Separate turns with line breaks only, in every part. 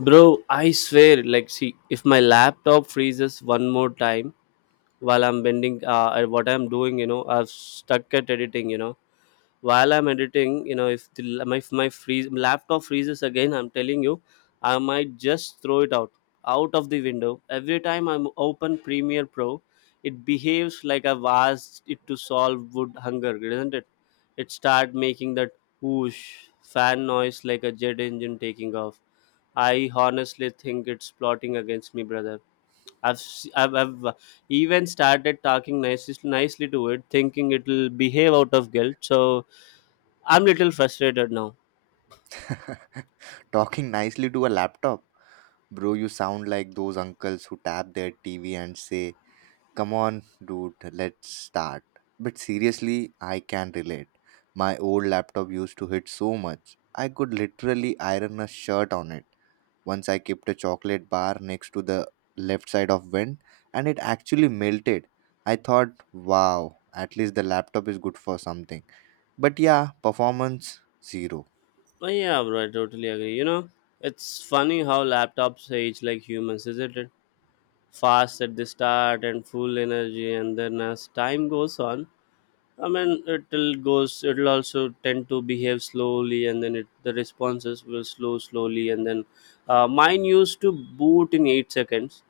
Bro, I swear, like, see, if my laptop freezes one more time while I'm bending, what I'm doing, I'm stuck at editing. While I'm editing, if the, la- my, if my freeze, laptop freezes again, I'm telling you, I might just throw it out of the window. Every time I'm open Premiere Pro, it behaves like I've asked it to solve wood hunger, isn't it? It start making that whoosh fan noise like a jet engine taking off. I honestly think it's plotting against me, brother. I've even started talking nicely to it, thinking it'll behave out of guilt. So I'm little frustrated now.
Talking nicely to a laptop. Bro, you sound like those uncles who tap their TV and say, "Come on, dude, let's start." But seriously, I can relate. My old laptop used to hit so much, I could literally iron a shirt on it. Once I kept a chocolate bar next to the left side of vent, and it actually melted. I thought, wow, at least the laptop is good for something. But yeah, performance zero.
Oh, yeah, bro, I totally agree. You know, it's funny how laptops age like humans, isn't it? Fast at the start and full energy, and then as time goes on, I mean, it'll goes. It'll also tend to behave slowly, and then the responses will slow slowly, and then mine used to boot in 8 seconds.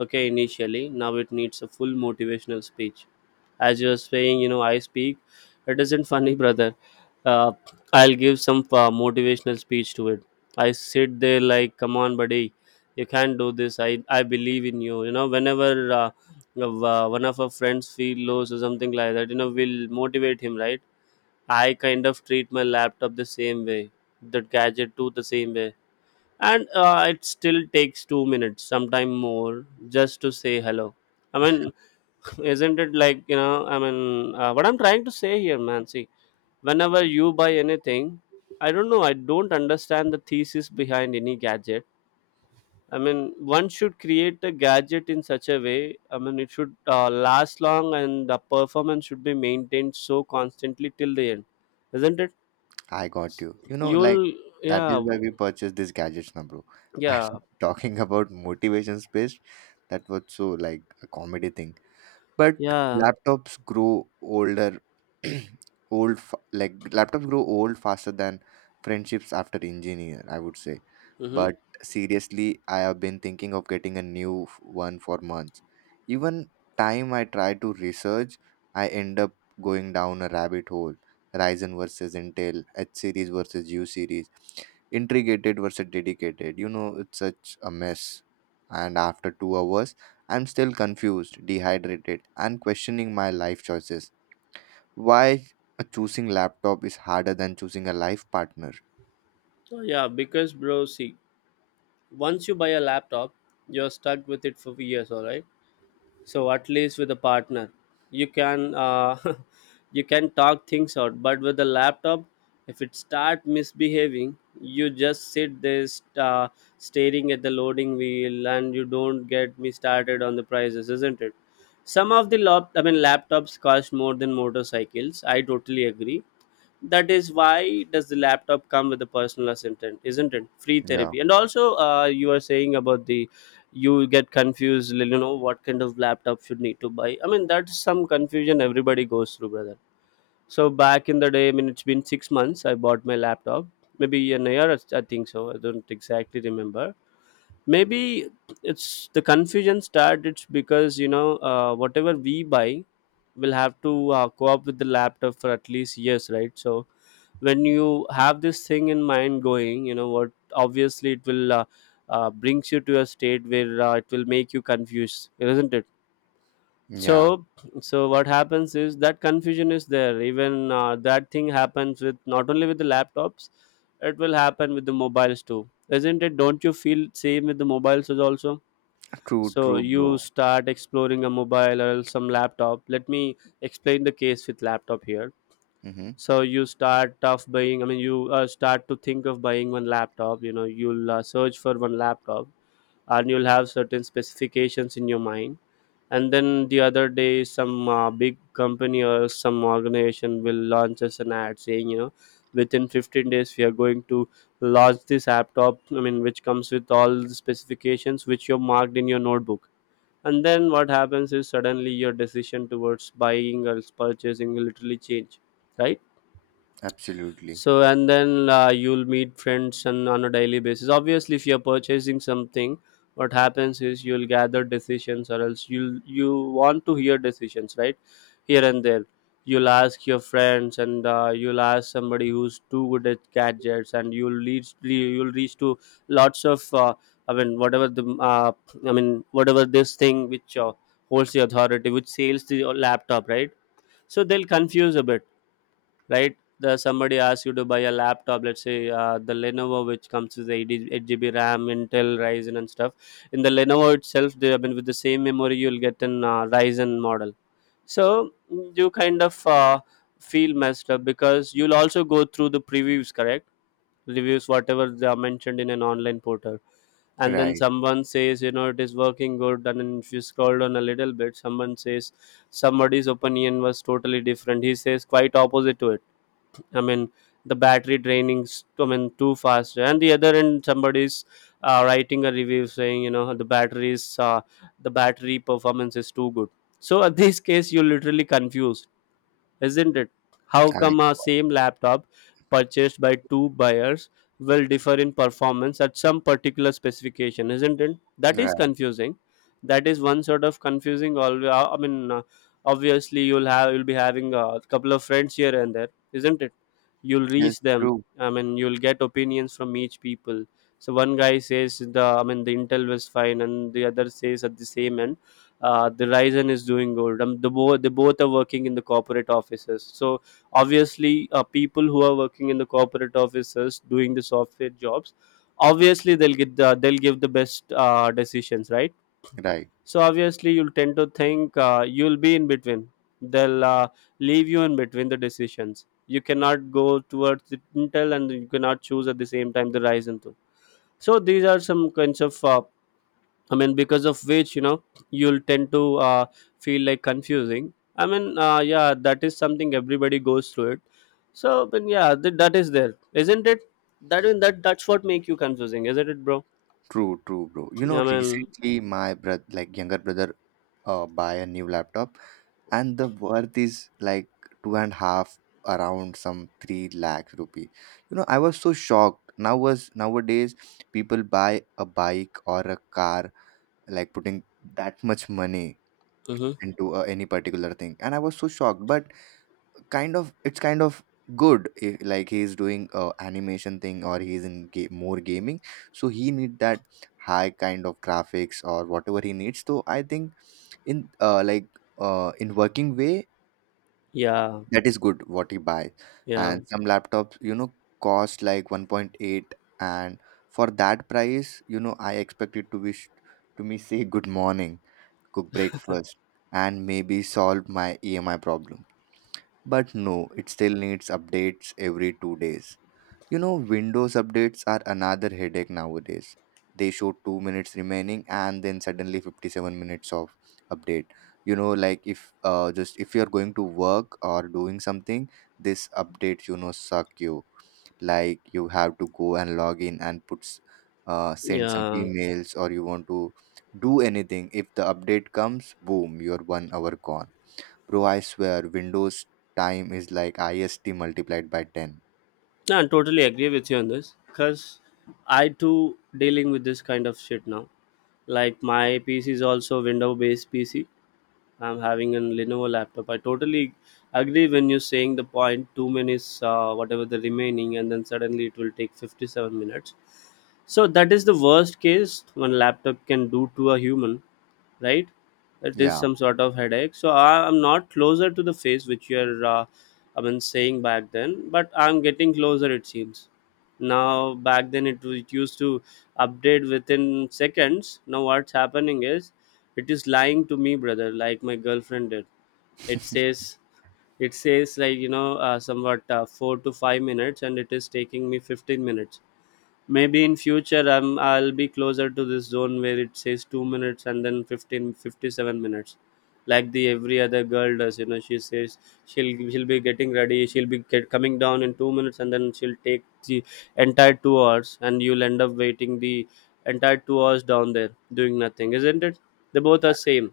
Okay, initially, now it needs a full motivational speech. As you are saying, I speak. It isn't funny, brother. Uh, I'll give some motivational speech to it. I sit there like, come on, buddy, you can do this. I believe in you. You know, whenever. Uh, one of our friends feel lows or something like that will motivate him, right? I kind of treat my laptop the same way, the gadget too, the same way. And it still takes 2 minutes sometime more just to say hello, I mean. Isn't it, like, I mean, what I'm trying to say here, man, see, whenever you buy anything, I don't know, I don't understand the thesis behind any gadget. I mean, one should create a gadget in such a way. I mean, it should last long, and the performance should be maintained so constantly till the end, isn't it?
I got you. You know, like
You'll,
that
yeah,
is why we purchased these gadgets now, bro. And
yeah,
talking about motivation space, that was so like a comedy thing, but
yeah,
laptops grow older. Like laptops grow old faster than friendships after engineer, I would say.
mm-hmm.
But seriously, I have been thinking of getting a new one for months. Even time I try to research, I end up going down a rabbit hole. Ryzen versus Intel, H series versus U series, intrigated versus dedicated. You know, it's such a mess. And after 2 hours, I'm still confused, dehydrated, and questioning my life choices. Why choosing laptop is harder than choosing a life partner.
Yeah. Because, bro, see, once you buy a laptop, you're stuck with it for years, all right? So at least with a partner you can you can talk things out, but with the laptop, if it start misbehaving, you just sit there staring at the loading wheel. And you don't get me started on the prices, isn't it? Some of the laptops cost more than motorcycles, I totally agree. That is why does the laptop come with a personal assistant, isn't it? Free
Yeah.
therapy. And also, you are saying about the, you get confused, you know what kind of laptop should need to buy. I mean, that's some confusion everybody goes through, brother. So back in the day, I mean, it's been 6 months I bought my laptop, maybe a year I think, so I don't exactly remember, maybe. It's the confusion started because you know whatever we buy will have to co up with the laptop for at least years, right? So when you have this thing in mind going, you know what, obviously it will brings you to a state where it will make you confused, isn't it? so
Yeah.
so what happens is that confusion is there, even that thing happens with not only with the laptops, it will happen with the mobiles too, isn't it? Don't you feel same with the mobiles as also?
True,
So
true,
you
bro.
start exploring a mobile or some laptop. Let me explain the case with laptop here.
Mm-hmm.
So you start of buying, I mean, you start to think of buying one laptop, you'll search for one laptop, and you'll have certain specifications in your mind. And then the other day, some big company or some organization will launch us an ad saying, within 15 days we are going to launch this laptop, I mean, which comes with all the specifications which you marked in your notebook. And then what happens is suddenly your decision towards buying or purchasing will literally change, right?
Absolutely.
So and then you'll meet friends, and on a daily basis, obviously, if you're purchasing something, what happens is you'll gather decisions, or else you want to hear decisions, right? Here and there, you'll ask your friends, and you'll ask somebody who's too good at gadgets, and you'll reach to lots of, I mean whatever this thing which holds the authority, which sales the laptop, right? So they'll confuse a bit, right? The Somebody asks you to buy a laptop, let's say the Lenovo, which comes with 80, 8 GB RAM, Intel, Ryzen, and stuff. In the Lenovo itself, with the same memory, you'll get an Ryzen model. So you kind of feel messed up, because you'll also go through the previews, correct? Reviews, whatever they are mentioned in an online portal. And then
Right.
someone says, you know, it is working good. And then if you scroll down a little bit, somebody's opinion was totally different. He says quite opposite to it, I mean the battery draining too fast, and the other end, somebody's writing a review saying the batteries the battery performance is too good. So at this case you're literally confused, isn't it? How
I,
come a same laptop purchased by two buyers will differ in performance at some particular specification, isn't it? That is
right.
confusing. That is one sort of confusing. Always, I mean, obviously you'll be having a couple of friends here and there, isn't it? You'll
Yes,
reach them.
true.
I mean, you'll get opinions from each people. So one guy says the I mean the Intel was fine, and the other says at the same end, the Ryzen is doing good. They both are working in the corporate offices. So obviously, people who are working in the corporate offices doing the software jobs, obviously they'll give the best decisions, right?
Right.
So obviously, you'll tend to think, you'll be in between. They'll leave you in between the decisions. You cannot go towards the Intel, and you cannot choose at the same time the Ryzen too. So these are some kinds of, I mean, because of which, you know, you'll tend to feel like confusing. I mean, yeah, that is something everybody goes through it. So but yeah, that is there, isn't it? That's what make you confusing, isn't it, bro?
True, true, bro. You know,
I mean,
recently my brother, like younger brother, buy a new laptop, and the worth is like two and a half, around some 3 lakhs rupee. You know, I was so shocked. Now was nowadays people buy a bike or a car, like putting that much money
hmm
into any particular thing. And I was so shocked, but it's kind of good if, like, he is doing a animation thing, or he is in more gaming, so he need that high kind of graphics or whatever he needs. So I think in like in working way,
yeah,
that is good what you buy.
yeah,
And some laptops, you know, cost like 1.8, and for that price, you know, I expect it to wish to me say good morning, cook breakfast, and maybe solve my EMI problem. But no, it still needs updates every 2 days. You know, Windows updates are another headache nowadays. They show 2 minutes remaining and then suddenly 57 minutes of update. You know, like if just if you're going to work or doing something, this updates, you know, suck you. Like you have to go and log in and put send some
yeah.
emails, or you want to do anything. If the update comes, boom, you're 1 hour gone. Bro, I swear, Windows time is like IST multiplied by 10.
No, I totally agree with you on this, cause I too dealing with this kind of shit now. Like my PC is also window based PC, I'm having a Lenovo laptop. I totally agree when you're saying the point 2 minutes, whatever the remaining, and then suddenly it will take 57 minutes. So that is the worst case one laptop can do to a human, right? It is
Yeah,
some sort of headache. So I am not closer to the face which you're, I mean, saying back then, but I'm getting closer, it seems. Now back then, it used to update within seconds. Now what's happening is, it is lying to me, brother, like my girlfriend did. It says it says like somewhat 4 to 5 minutes, and it is taking me 15 minutes. Maybe in future, I'll be closer to this zone where it says 2 minutes and then 15, 57 minutes, like the every other girl does. She says, she'll be getting ready, coming down in 2 minutes, and then she'll take the entire 2 hours, and you'll end up waiting the entire 2 hours down there doing nothing, isn't it? They both are same.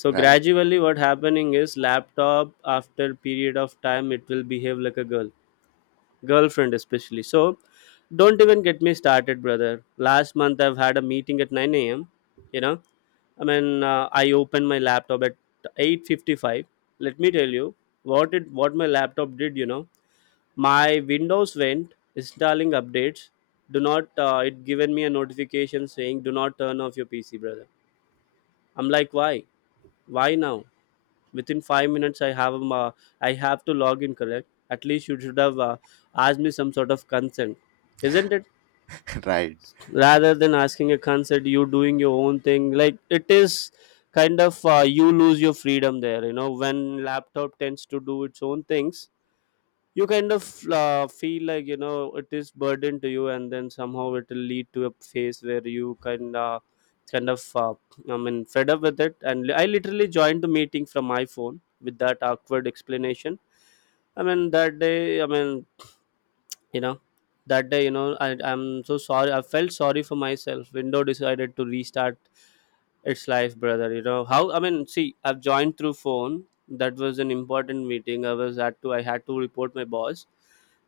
So
right.
gradually, what happening is, laptop after period of time, it will behave like a girl, girlfriend especially. So don't even get me started, brother. Last month I've had a meeting at 9 a.m., you know. I mean, I opened my laptop at 8:55. Let me tell you what my laptop did, you know. My windows went installing updates. Do not It given me a notification saying, do not turn off your PC, brother. I'm like, why, now? Within 5 minutes I have, I have to log in, correct? At least you should have asked me some sort of consent, isn't it?
Right.
Rather than asking a consent, you doing your own thing. Like it is kind of, you lose your freedom there, you know, when laptop tends to do its own things. You kind of feel like it is burden to you. And then somehow it will lead to a phase where you kind of kind of uh, I mean fed up with it and I literally joined the meeting from my phone with that awkward explanation. I mean that day I mean you know that day you know I, I'm so sorry, I felt sorry for myself. Window decided to restart its life, brother. You know how, see, I've joined through phone. That was an important meeting, I was at to, I had to report my boss.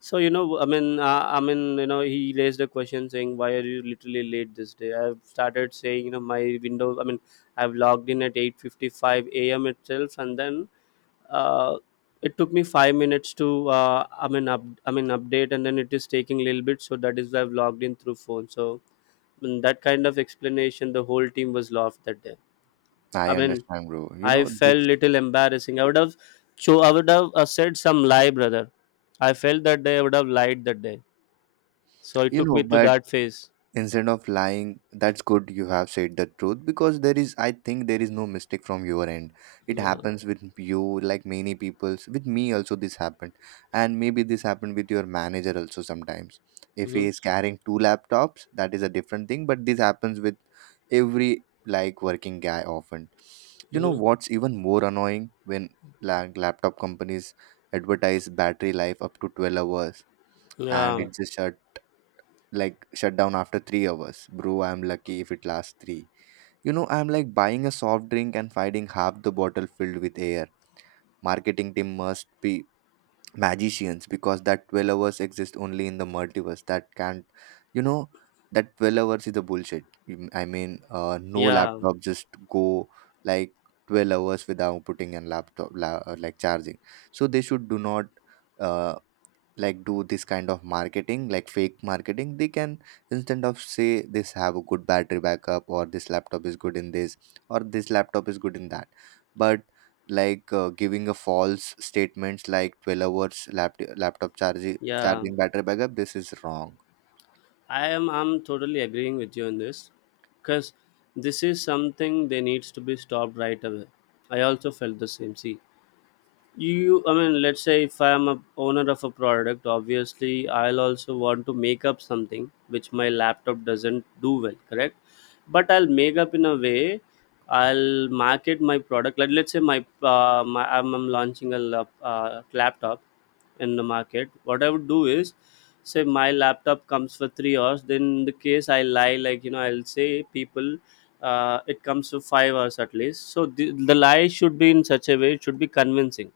So you know I mean you know he raised a question saying, "Why are you literally late this day?" I've started saying, you know, my window, I've logged in at 8:55 a.m. itself, and then uh, it took me 5 minutes to I mean up I mean update, and then it is taking a little bit. So that is why I've logged in through phone. So in that kind of explanation, the whole team was laughed that day.
I
I mean,
understand, bro. You
I
know,
felt
this,
little embarrassing. So I would have said some lie, brother. I felt that day I would have lied that day. So it took me to
but
that phase.
instead of lying, that's good you have said the truth, because there is, I think, there is no mistake from your end. It
Yeah.
happens with you, like, many people's. With me also this happened, and maybe this happened with your manager also sometimes. If he
Mm-hmm.
is carrying two laptops, that is a different thing. But this happens with every, like, working guy often. You know
Mm-hmm.
what's even more annoying? When like laptop companies advertise battery life up to 12 hours, and
Yeah.
it's just a, like, shut down after 3 hours. Bro, I'm lucky if it lasts three. You know, I'm like buying a soft drink and finding half the bottle filled with air. Marketing team must be magicians, because that 12 hours exist only in the multiverse. That can't, you know, that 12 hours is a bullshit. Mm, I mean, no
Yeah.
laptop just go like 12 hours without putting in laptop like charging. So they should do not, uh like do this kind of marketing, like fake marketing, they can, instead of say this have a good battery backup, or this laptop is good in this, or this laptop is good in that. But like giving a false statements like 12 hours laptop charging
Yeah,
battery backup, this is wrong.
I'm totally agreeing with you on this, because this is something that needs to be stopped right away. I also felt the same. See, you I mean let's say if I am a owner of a product, obviously I'll also want to make up something which my laptop doesn't do well, correct? But I'll make up in a way, I'll market my product. Like let's say I'm launching a laptop in the market. What I would do is say my laptop comes for 3 hours, then in the case I lie like, you know, I'll say people, it comes for 5 hours at least. So the lie should be in such a way, it should be convincing.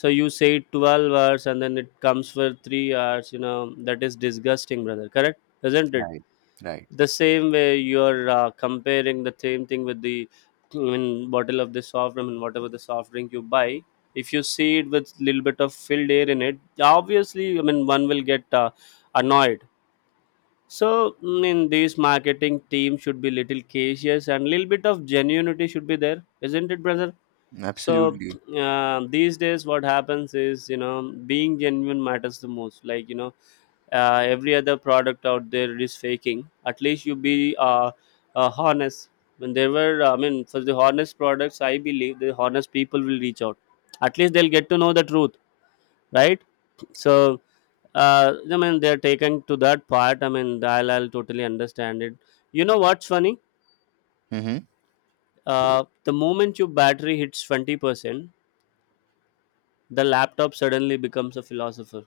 So you say 12 hours and then it comes for 3 hours, you know, that is disgusting, brother, correct? Isn't it?
Right. Right.
The same way you're comparing the same thing with the, bottle of the soft drink, and whatever the soft drink you buy, if you see it with little bit of filled air in it, obviously, I mean, one will get annoyed. So in this, marketing team should be little cautious and little bit of genuinity should be there, isn't it, brother? So
Absolutely.
these days what happens is, you know, being genuine matters the most. Like you know, every other product out there is faking. At least you be honest. When there were, I mean, for the honest products, I believe the honest people will reach out, at least they'll get to know the truth, right? So they're taken to that part, I mean, I'll totally understand it. You know what's funny?
Mm-hmm.
The moment your battery hits 20%, the laptop suddenly becomes a philosopher,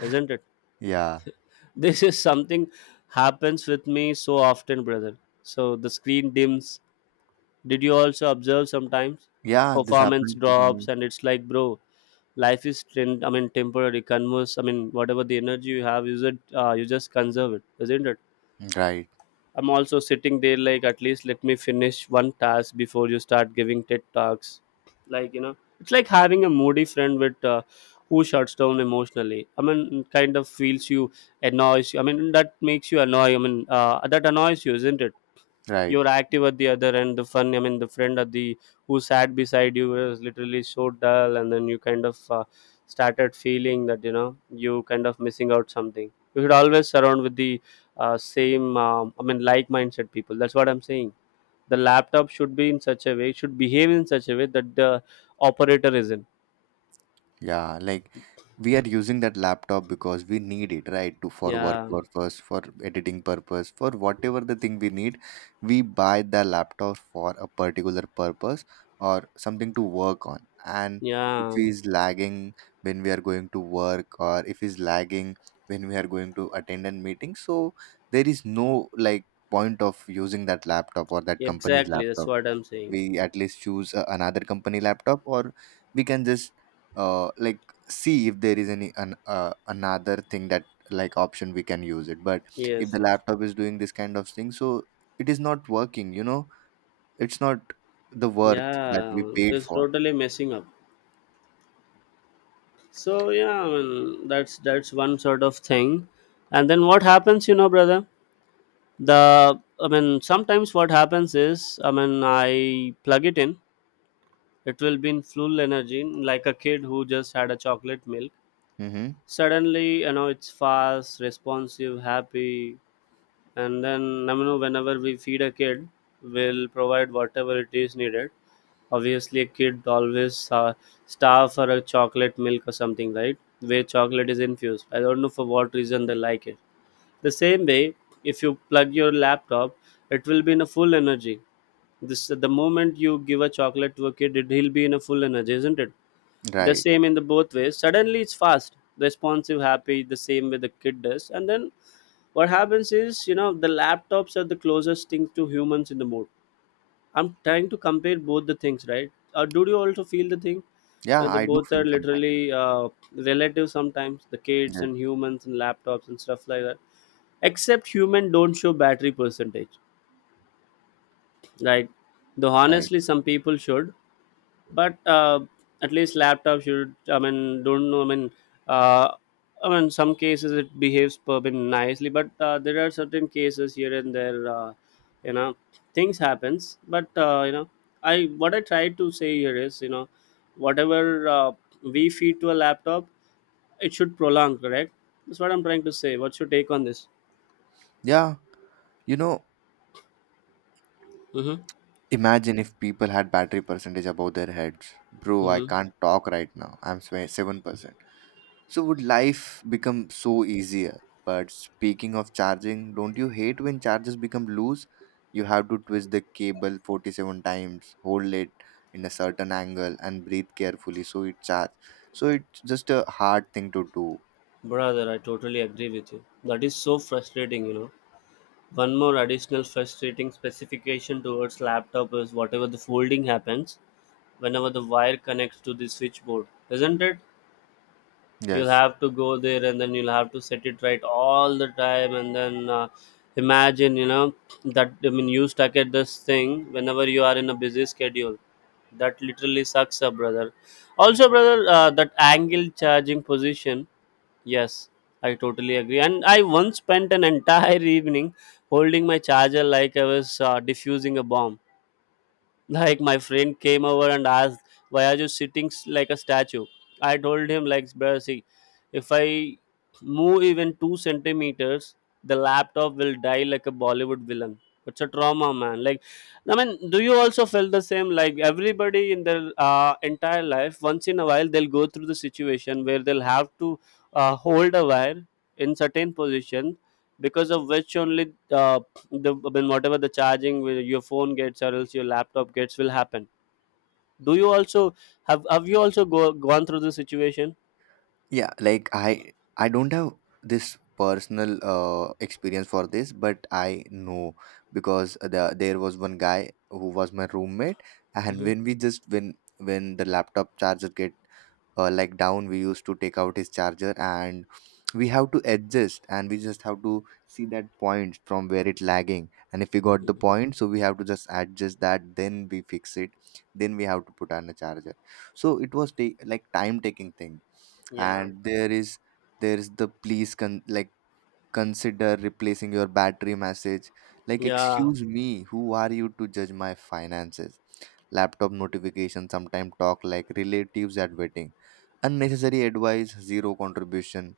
isn't it?
Yeah.
This is something, happens with me so often, brother. So the screen dims, did you also observe sometimes
Yeah, this
performance
happened with me.
drops? And it's like, bro, life is trend, temporary converse, I mean, whatever the energy you have, use it, you just conserve it, isn't it?
Right.
I'm also sitting there like, at least let me finish one task before you start giving TED talks. Like you know, it's like having a moody friend with, who shuts down emotionally. I mean, kind of feels you, annoys you. I mean, that makes you annoy. That annoys you, isn't it?
Right.
You're active at the other end, the fun I mean the friend at the, who sat beside you, was literally so dull, and then you kind of started feeling that, you know, you kind of missing out something. You should always surround with the same like minded people. That's what I'm saying. The laptop should be in such a way, should behave in such a way that the operator is in,
Yeah, like we are using that laptop because we need it, right? To for work
yeah,
purpose, for editing purpose, for whatever the thing we need, we buy the laptop for a particular purpose or something to work on. And if
yeah,
he's lagging when we are going to work, or if he's lagging when we are going to attend a meeting, so there is no, like, point of using that laptop or that company's
exactly. That's
laptop.
what I'm saying.
We at least choose another company laptop, or we can just like see if there is any another thing that, like, option we can use it. But if the
Yes, yes.
laptop is doing this kind of thing, so it is not working, you know. It's not the worth that
Yeah,
we paid
it's
for.
totally messing up. So yeah, I mean, that's one sort of thing. And then what happens, you know, brother? Sometimes what happens is, I mean, I plug it in, it will be in full energy, like a kid who just had a chocolate milk.
Mm-hmm.
Suddenly, you know, it's fast, responsive, happy. And then, I mean, whenever we feed a kid, we'll provide whatever it is needed. Obviously a kid always starve for a chocolate milk or something, right? Where chocolate is infused, I don't know for what reason they like it. The same way, if you plug your laptop, it will be in a full energy. This, the moment you give a chocolate to a kid, he'll be in a full energy, isn't it? The
Right.
same in the both ways, suddenly it's fast, responsive, happy, the same way the kid does. And then what happens is, you know, the laptops are the closest thing to humans in the mood. I'm trying to compare both the things, right? Do you also feel the thing?
Yeah,
The
I do
both
feel
are
sometimes.
literally relative sometimes. The kids
Yes,
and humans and laptops and stuff like that. Except human don't show battery percentage, right? Though
right.
honestly, some people should. But at least laptop should, I mean, don't know, I mean, uh, some cases it behaves been nicely, but there are certain cases here and there. You know, things happens, but you know, I what I try to say here is, you know, whatever we feed to a laptop, it should prolong, correct? That's what I'm trying to say, what's your take on this?
Yeah. You know,
Mm-hmm.
imagine if people had battery percentage above their heads. Bro, I
Mm-hmm.
can't talk right now, I'm 7%. So would life become so easier? But speaking of charging, don't you hate when chargers become loose? You have to twist the cable 47 times, hold it in a certain angle, and breathe carefully so it charge. So it's just a hard thing to do.
Brother, I totally agree with you, that is so frustrating, you know. One more additional frustrating specification towards laptop is whatever the folding happens whenever the wire connects to the switchboard, isn't it? You'll
Yes.
have to go there and then you'll have to set it right all the time, and then imagine, you know, that I mean you stuck at this thing whenever you are in a busy schedule. That literally sucks up, brother. Also, brother, that angle charging position, yes, I totally agree. And I once spent an entire evening holding my charger like I was diffusing a bomb. Like my friend came over and asked, "Why are you sitting like a statue?" I told him like, "Bro, see, if I move even two centimeters, the laptop will die like a bollywood villain." It's a trauma, man. Like, do you also feel the same? Like everybody in their entire life, once in a while, they'll go through the situation where they'll have to hold a wire in certain position, because of which only the, I mean, whatever the your phone gets or else your laptop gets, will happen. Do you also have you also gone through this situation?
Yeah, like I don't have this personal experience for this, but I know, because there was one guy who was my roommate, and
Mm-hmm.
when we just, when the laptop charger get like down, we used to take out his charger, and we have to adjust, and we just have to see that point from where it lagging. And if we got the point, so we have to just adjust that, then we fix it, then we have to put on a charger. So it was take, like, time taking thing.
Yeah,
And there is, the please, like, consider replacing your battery message. Like,
yeah.
excuse me, who are you to judge my finances? Laptop notifications sometimes talk like relatives at wedding. Unnecessary advice, zero contribution,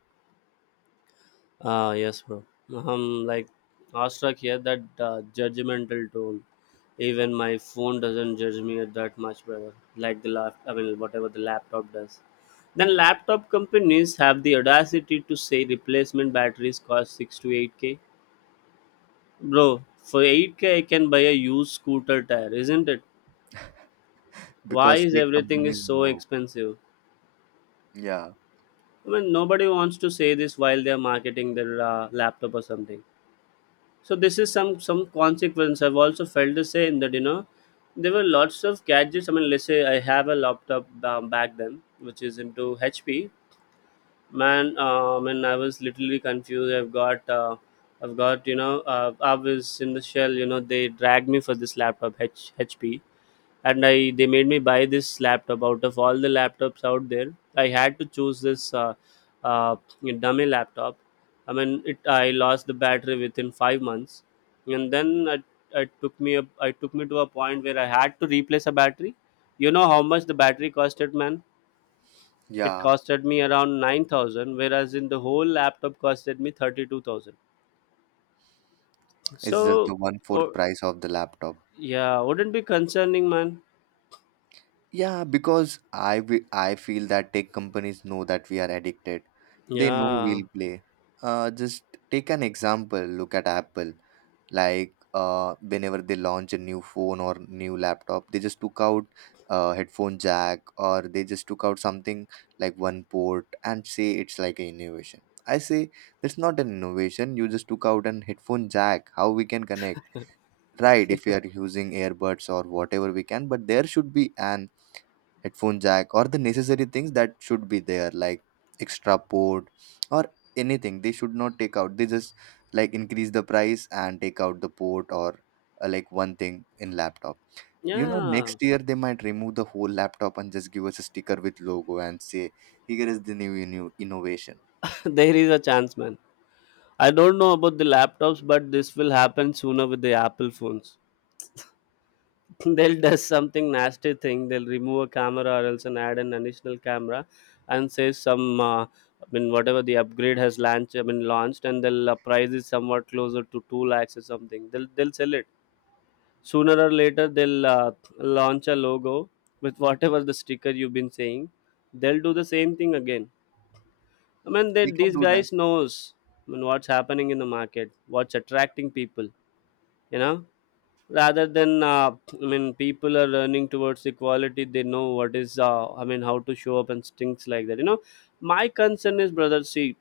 Ah yes, bro. I'm like awestruck here that judgmental tone. Even my phone doesn't judge me that much, brother. Like the lap, I mean, whatever the laptop does. Then laptop companies have the audacity to say replacement batteries cost six to eight k. Bro, for 8k I can buy a used scooter tire, isn't it? Why
because
is
tech
everything is
companies
so
know.
expensive?
Yeah,
I mean, nobody wants to say this while they are marketing their laptop or something. So this is some consequence. I've also felt the same that, you know, there were lots of gadgets. I mean, let's say I have a laptop back then, which is into HP. Man, I was literally confused. I've got, you know, I was in the shell, you know, they dragged me for this laptop, HP, and I they made me buy this laptop. Out of all the laptops out there, I had to choose this uh, dummy laptop. I mean, it I lost the battery within 5 months, and I took me up. I took me to a point where I had to replace a battery. You know how much the battery costed, man? It
yeah.
costed me around 9,000, whereas in the whole laptop costed me 32,000.
It's just the
So,
one fourth
oh,
price of the laptop.
yeah, wouldn't be concerning, man.
Yeah, because I feel that tech companies know that we are addicted. They know
Yeah,
we'll play. Just take an example. Look at Apple. Like whenever they launch a new phone or new laptop, they just took out headphone jack, or they just took out something like one port and say it's like an innovation. I say that's not an innovation. You just took out an headphone jack. How we can connect? Right, if we are using earbuds or whatever we can, but there should be an headphone jack, or the necessary things that should be there, like extra port or anything. They should not take out. They just, like, increase the price and take out the port, or like one thing in laptop. You know,
yeah.
next year they might remove the whole laptop and just give us a sticker with logo and say, here is the new, new innovation.
There is a chance, man. I don't know about the laptops, but this will happen sooner with the Apple phones. They'll do something nasty thing. They'll remove a camera or else and add an additional camera, and say some. I mean, whatever the upgrade has launched, and they'll price it somewhat closer to 2 lakhs or something. They'll sell it sooner or later. They'll launch a logo with whatever the sticker you've been saying. They'll do the same thing again. I mean,
We can
these
do that.
guys knows, I mean, what's happening in the market, what's attracting people. You know, Rather than I mean, people are learning towards equality. They know what is, I mean, how to show up and things like that. My concern is, brother. See,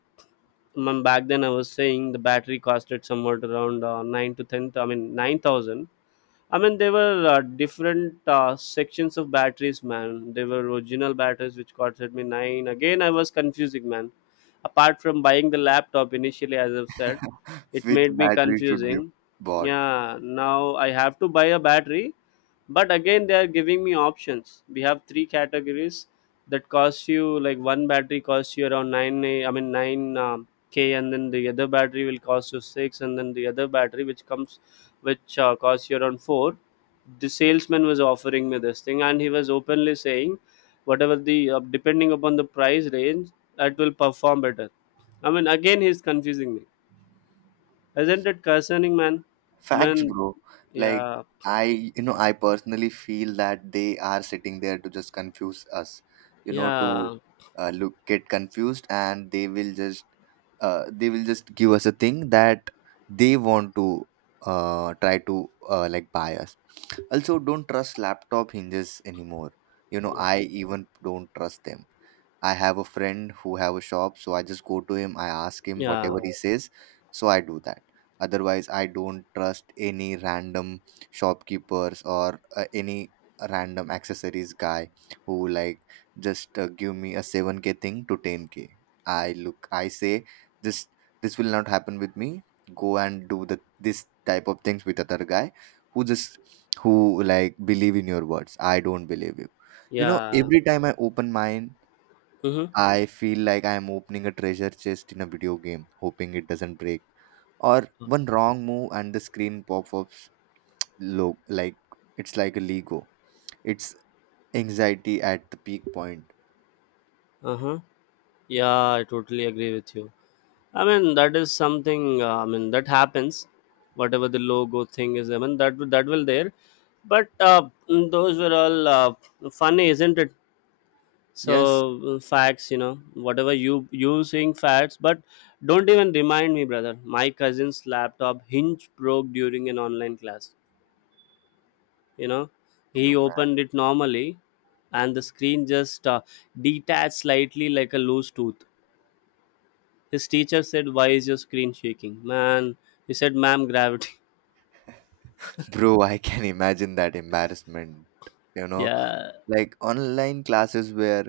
I mean, back then I was saying the battery costed somewhat around nine to ten. I mean, 9,000. I mean, there were different sections of batteries, man. There were original batteries which costed me nine. Again, I was confusing, man. Apart from buying the laptop initially, as I've said, it
Which
made me
battery should be
confusing.
bought?
Yeah, now I have to buy a battery, but again, they are giving me options. We have three categories that cost you, like, one battery costs you around nine. I mean, nine k, and then the other battery will cost you six, and then the other battery which comes, which costs you around four. The salesman was offering me this thing, and he was openly saying, whatever the depending upon the price range, that will perform better. I mean, again, he's confusing me. Isn't it concerning, man?
Facts,
Man,
bro. Like
yeah,
I personally feel that they are sitting there to just confuse us. You know, to
yeah,
look get confused, and they will just give us a thing that they want to try to like buy us. Also, don't trust laptop hinges anymore. You know,
yeah,
I even don't trust them. I have a friend who have a shop, so I just go to him, I ask him
yeah,
whatever he says, so I do that. Otherwise, I don't trust any random shopkeepers or any random accessories guy who like just give me a 7K thing to 10K. I look, I say this this will not happen with me. Go and do the this type of things with other guy, who just who, like, believe in your words. I don't believe you. You know,
yeah.
every time I open mine,
Mm-hmm.
I feel like I am opening a treasure chest in a video game, hoping it doesn't break. Or one wrong move and the screen pops up low, like it's like a Lego. It's anxiety at the peak point.
Uh-huh. Yeah, I totally agree with you. I mean, that is something, I mean, that happens. Whatever the logo thing is, I mean, that will there. But those were all funny, isn't it? so
Yes,
uh, facts. Whatever you saying facts, but don't even remind me, brother. My cousin's laptop hinge broke during an online class you know
you
he
man.
opened it normally, and the screen just detached slightly, like a loose tooth. His teacher said, "Why is your screen shaking, man?" He said, "Ma'am, gravity."
Bro, I can imagine that embarrassment. You know,
Yeah.
like online classes where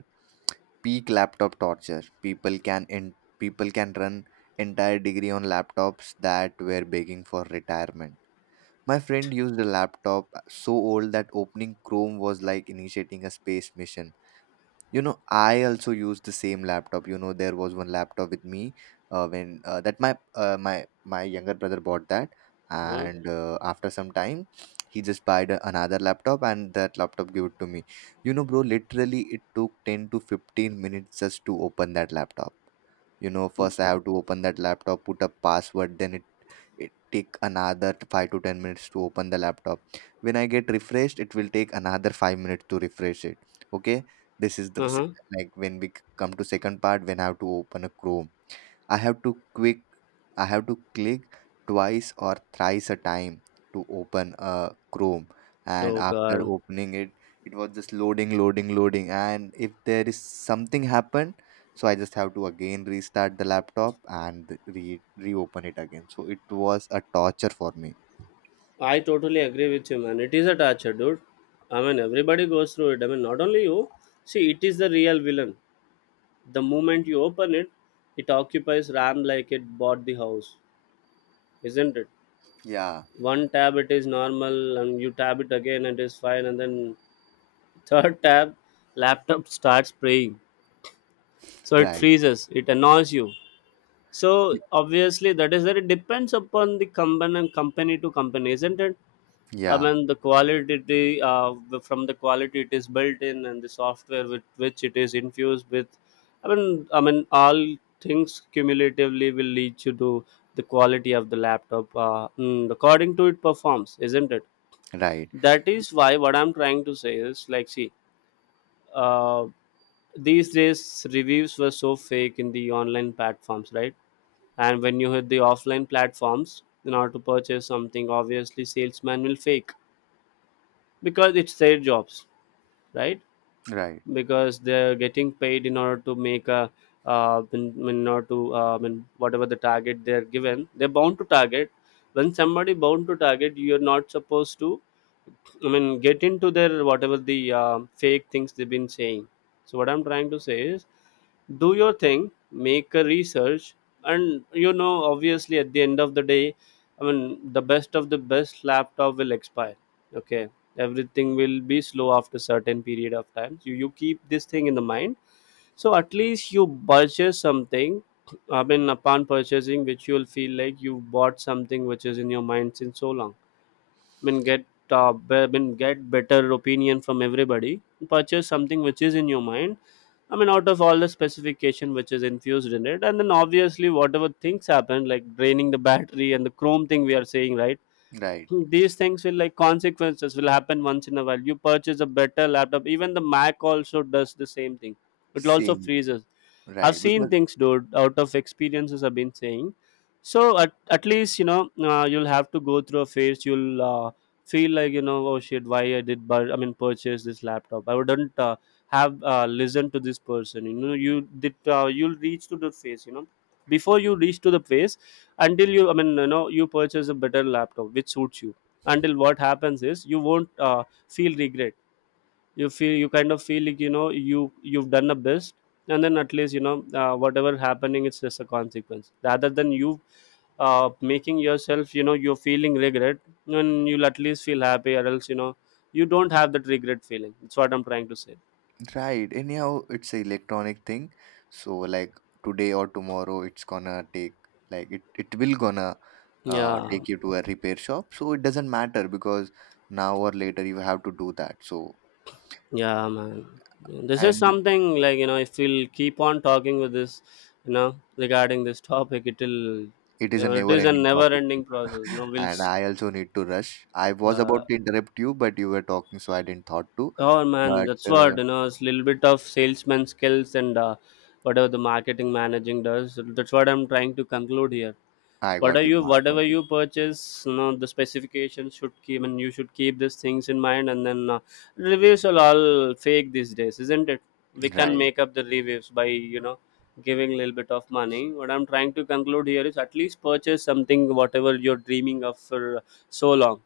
peak laptop torture. People can run entire degree on laptops that were begging for retirement. My friend used a laptop so old that opening Chrome was like initiating a space mission. You know, I also use the same laptop. You know, there was one laptop with me, when that my younger brother bought that.
uh
And after some time he just bought another laptop, and that laptop gave it to me. You know, bro, literally it took 10 to 15 minutes just to open that laptop. You know, first I have to open that laptop, put a password, then it take another 5 to 10 minutes to open the laptop. When I get refreshed, it will take another 5 minutes to refresh it. Okay, this is the
uh-huh.
like, when we come to second part. When I have to open a chrome, i have to quick I have to click twice or thrice a time to open a chrome. And
Oh
after
god.
opening it, it was just loading loading loading. And if there is something happened, so I just have to again restart the laptop and re reopen it again. So it was a torture for me.
I totally agree with you, man. It is a torture, dude. I mean, everybody goes through it. I mean, not only you. See, it is the real villain. The moment you open it, it occupies RAM like it bought the house, isn't it?
Yeah,
One tab, it is normal, and you tab it again, and it is fine. And then, third tab, laptop starts praying. So it
right.
freezes. It annoys you. So
Y-
obviously, that is that it depends upon the company to company, isn't it? I
yeah.
mean, the quality, from the quality it is built in, and the software with which it is infused with. I mean, all things cumulatively will lead you to the quality of the laptop. According to it performs, isn't it?
Right.
That is why what I'm trying to say is, like, see, uh, these days reviews were so fake in the online platforms, right? And when you hit the offline platforms in order to purchase something, obviously salesman will fake, because it's their jobs, right?
Right.
Because they're getting paid in order to make a in order to in whatever the target they're given, they're bound to target. When somebody bound to target, you're not supposed to, I mean, get into their, whatever the fake things they've been saying. So what I'm trying to say is, do your thing, make a research, and obviously, at the end of the day, I mean, the best of the best laptop will expire. Okay, everything will be slow after certain period of time. So you keep this thing in the mind. So at least you purchase something. I mean, upon purchasing, which you will feel like you bought something which is in your mind since so long. mean get mean get better opinion from everybody. Purchase something which is in your mind. I mean, out of all the specification which is infused in it, and then obviously whatever things happen, like draining the battery and the chrome thing we are saying, right?
Right.
These things will, like, consequences will happen once in a while. You purchase a better laptop, even the Mac also does the same thing. It also
Same.
freezes. I've
Right,
seen
because
things, dude, out of experiences I've been saying. So at least, you'll have to go through a phase. You'll feel like, oh shit, why I did, but I mean, purchase this laptop. I wouldn't have listened to this person. You did, you'll reach to the phase, before you reach to the phase, until you, I mean, you purchase a better laptop which suits you. Until what happens is, you won't feel regret. You kind of feel like, you know you you've done the best, and then at least, whatever happening, it's just a consequence rather than you making yourself, you're feeling regret. And you'll at least feel happy, or else, you don't have that regret feeling. That's what I'm trying to say.
right. Anyhow, it's a electronic thing. So, like, today or tomorrow, it's gonna take, like, it will gonna,
Yeah.
yeah, take you to a repair shop. So it doesn't matter, because now or later you have to do that. So,
Yeah, man, this is
and
something like, if we'll keep on talking with this, you know regarding this topic, it'll,
it is a
it
never
is a
ending
never
topic.
ending process.
And I also need to rush. I was
Uh,
about to interrupt you, but you were talking, so I didn't thought to.
Oh man,
But
that's what you know. It's a little bit of salesman skills and whatever the marketing managing does. That's what I'm trying to conclude here.
I got you. I got
Whatever
you.
you purchase, the specifications should keep, and you should keep these things in mind, and then reviews are all fake these days, isn't it? We can
Right.
make up the reviews by you know giving a little bit of money. What I'm trying to conclude here is, at least purchase something whatever you're dreaming of for so long.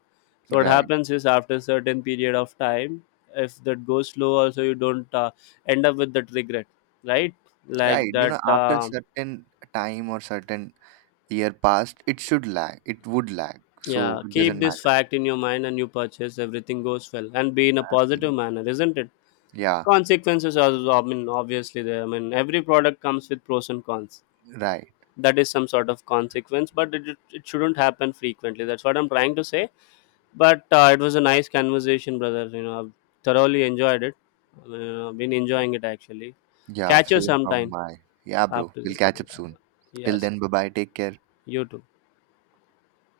So what
Right.
happens is, after a certain period of time, if that goes slow also, you don't end up with that regret, right? like
Right. You
that
know, after certain time or certain year passed, it should lag. It would lag. So
Yeah,
it
keep
doesn't
this
matter.
fact in your mind and you purchase, everything goes well and be in a positive
Absolutely.
manner, isn't it?
Yeah,
Consequences are, I mean, obviously there. I mean, every product comes with pros and cons.
right.
That is some sort of consequence, but it shouldn't happen frequently. That's what I'm trying to say. But it was a nice conversation, brother. I've thoroughly enjoyed it. I mean, been enjoying it actually.
Yeah,
Catch you
same from
sometime
my. Yeah, bro.
after
We'll
the.
catch up
uh,
soon. Till
Yes,
then, bye bye. Take care.
you too.